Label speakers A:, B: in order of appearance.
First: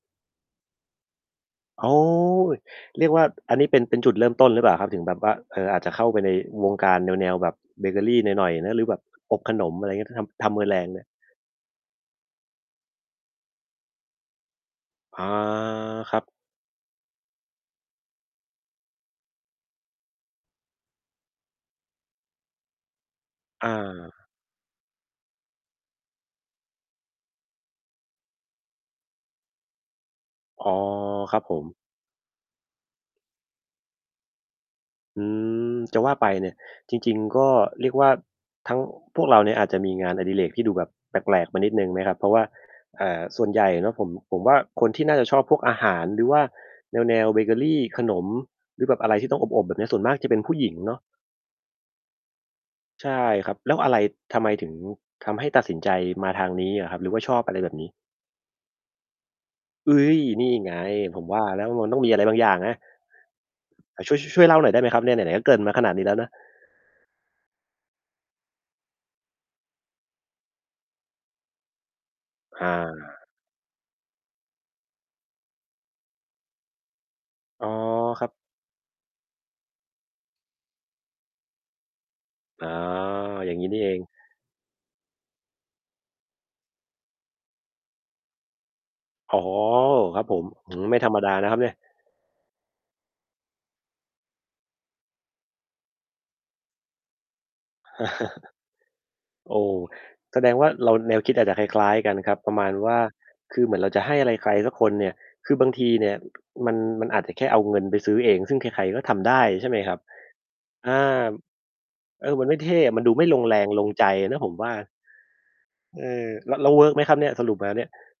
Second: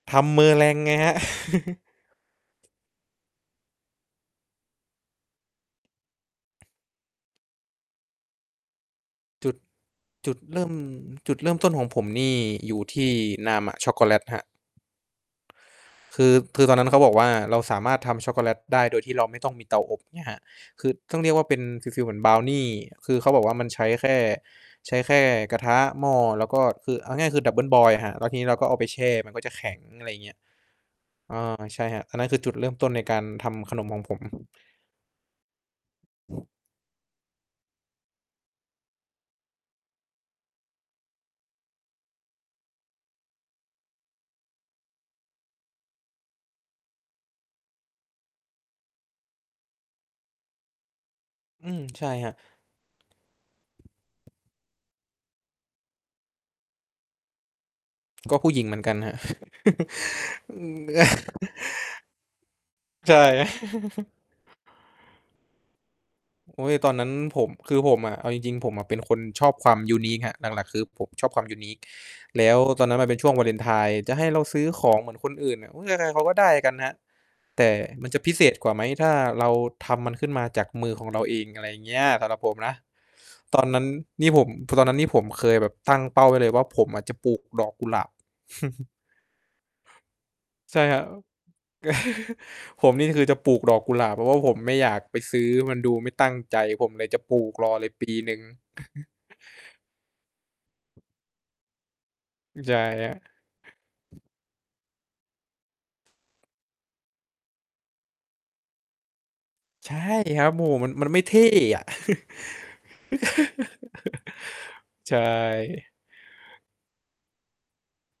A: ทำ Meringue ไงครับ
B: โอ้ เรียกว่า อันนี้เป็น เป็นจุดเริ่มต้นหรือเปล่าครับ? ถึงแบบว่า เออ อาจจะเข้าไปในวงการแนว ๆ แบบเบเกอรีหน่อย ๆ นะ หรือแบบอบ
A: จุ
B: ข
A: ด
B: นม อะไรเงี้ย ถ้าท
A: จุด
B: ำ ท
A: เ
B: ำ
A: ริ่ม
B: Meringue เนี่ย
A: จุดเริ่มต้นของผมนี่อยู่ที่ Nama Chocolate ครับ
B: อา คร
A: ค
B: ับ
A: ือ คือตอนนั้นนะเขาบอกว่า เราสามารถทำช็อกโกแลตได้โดยที่เราไม่ต้องมีเตาอบ เงี้ยครับ คือต้องเรียกว่าเป็นฟีล ๆ เหมือนบราวนี คือเขาบอกว่ามั
B: อ
A: นใช้แค่
B: า
A: ใช้แค่กระทะ หม้อ แล้วก็ คือเอาง่าย ๆ คือ Double boil อะครับ แล้วทีนี้เราก็เอาไปแช่ มันก็จะแข็ง อะไรเงี้ย
B: อ๋อ
A: อ
B: ครับผ
A: า
B: ม
A: ใช่ครับ อันนั้นคือจุดเริ่มต้นในการทำขนมของผม
B: อือ จะว่าไปเนี่ย จริง ๆ ก็เรียกว่า ทั้ง พวกเราเนี่ยอาจจะมีงานอดิเรกที่ดูแบบแปลก ๆ มานิดหนึ่งไหมครับ? เพราะว่า อ่า ส่วนใหญ่เนาะ ผม ผมว่าคนที่น่าจะชอบพวกอาหาร หรือว่าแนว ๆ เบเกอรี ขนม หรือแบบอะไรที่ต้องอบ ๆ แบบเนี้ย ส่วนมากจะเป็นผู้หญิงเนาะ
A: อืม ใช่ครับ
B: ใช่ครับ แล้วอะไร ทำไมถึงทำให้ตัดสินใจมาทางนี้อะครับ หรือว่าชอบอะไรแบบนี้?
A: ก็ผู้หญิงเหมือนกันครับ
B: อุ๊ย! นี่
A: อื
B: ไง
A: ม
B: ผมว่าแล้ว มันต้องมีอะไรบางอย่างนะ
A: ใช่
B: อา ช่วย ช ช่วยเล่าหน่อยได้ไหมครับ? เนี่ยไหน ๆ ก็เกริ่นมาขนาดนี้แล้วนะ
A: โอ๊ย ตอนนั้นผม คือผมอะ เอาจริง ๆ ผมอะเป็นคนชอบความ unique ครับ หลัก ๆ คือผมชอบความ unique แล้ว
B: อา
A: ตอนนั้นมันเป็นช่วงวาเลนไทน์ จะให้เราซื้อของเหมือนคนอื่นน่ะ โอ๊ย ใคร ๆ เขาก็ได้กันครับ แต
B: อ๋อ
A: ่มันจะ
B: คร
A: พ
B: ับ
A: ิเศษกว่าไหม ถ้าเราทำมันขึ้นมาจากมือของเราเอง อะไรอย่างเงี้ย สำหรับผม
B: อ๋อ
A: นะ
B: อย่า
A: ต
B: ง
A: อ
B: ง
A: น
B: ี้
A: น
B: นี
A: ั
B: ่
A: ้น
B: เอง
A: นี่ผม ตอนนั้นนี่ผมเคยแบบตั้งเป้าไว้เลยว่า ผมอะจะปลูกดอกกุหลาบ
B: อ๋อ ครับผม อื้
A: ใ
B: อ
A: ช
B: ฮ
A: ่
B: ือ ไ
A: ค
B: ม่
A: รับ
B: ธรรมดานะครับเนี่ย
A: ผมนี่คือจะปลูกดอกกุหลาบ เพราะว่าผมไม่อยากไปซื้อ มันดูไม่ตั้งใจ ผมเลยจะปลูกรอเลยปีหนึ่ง
B: โอ้ แสดงว่าเราแนวคิดอาจจะคล้าย ๆ กันครับ ประมา
A: ใช
B: ณ
A: ่
B: ว่า
A: ครับ
B: คือเหมือนเราจะให้อะไรใครสักคนเนี่ย คือบางทีเนี่ย อ มัน มันอาจจะแค่เอาเงินไปซื้อเอง ซึ่งใคร ๆ ก็ทำได้ ใช่ไหม
A: ใ
B: ค
A: ช
B: ร
A: ่
B: ับ?
A: ครับ โอ้โฮ มั
B: อ
A: น
B: า
A: มันไม่เท่อะ
B: เออ มันไม่เท่อะ มันดูไม่ลงแรงลงใจอะนะผมว่า
A: ใช่
B: เออ แล้ว แล้วเวิร์กไหมครับเนี่ย สรุปแล้วเนี่ย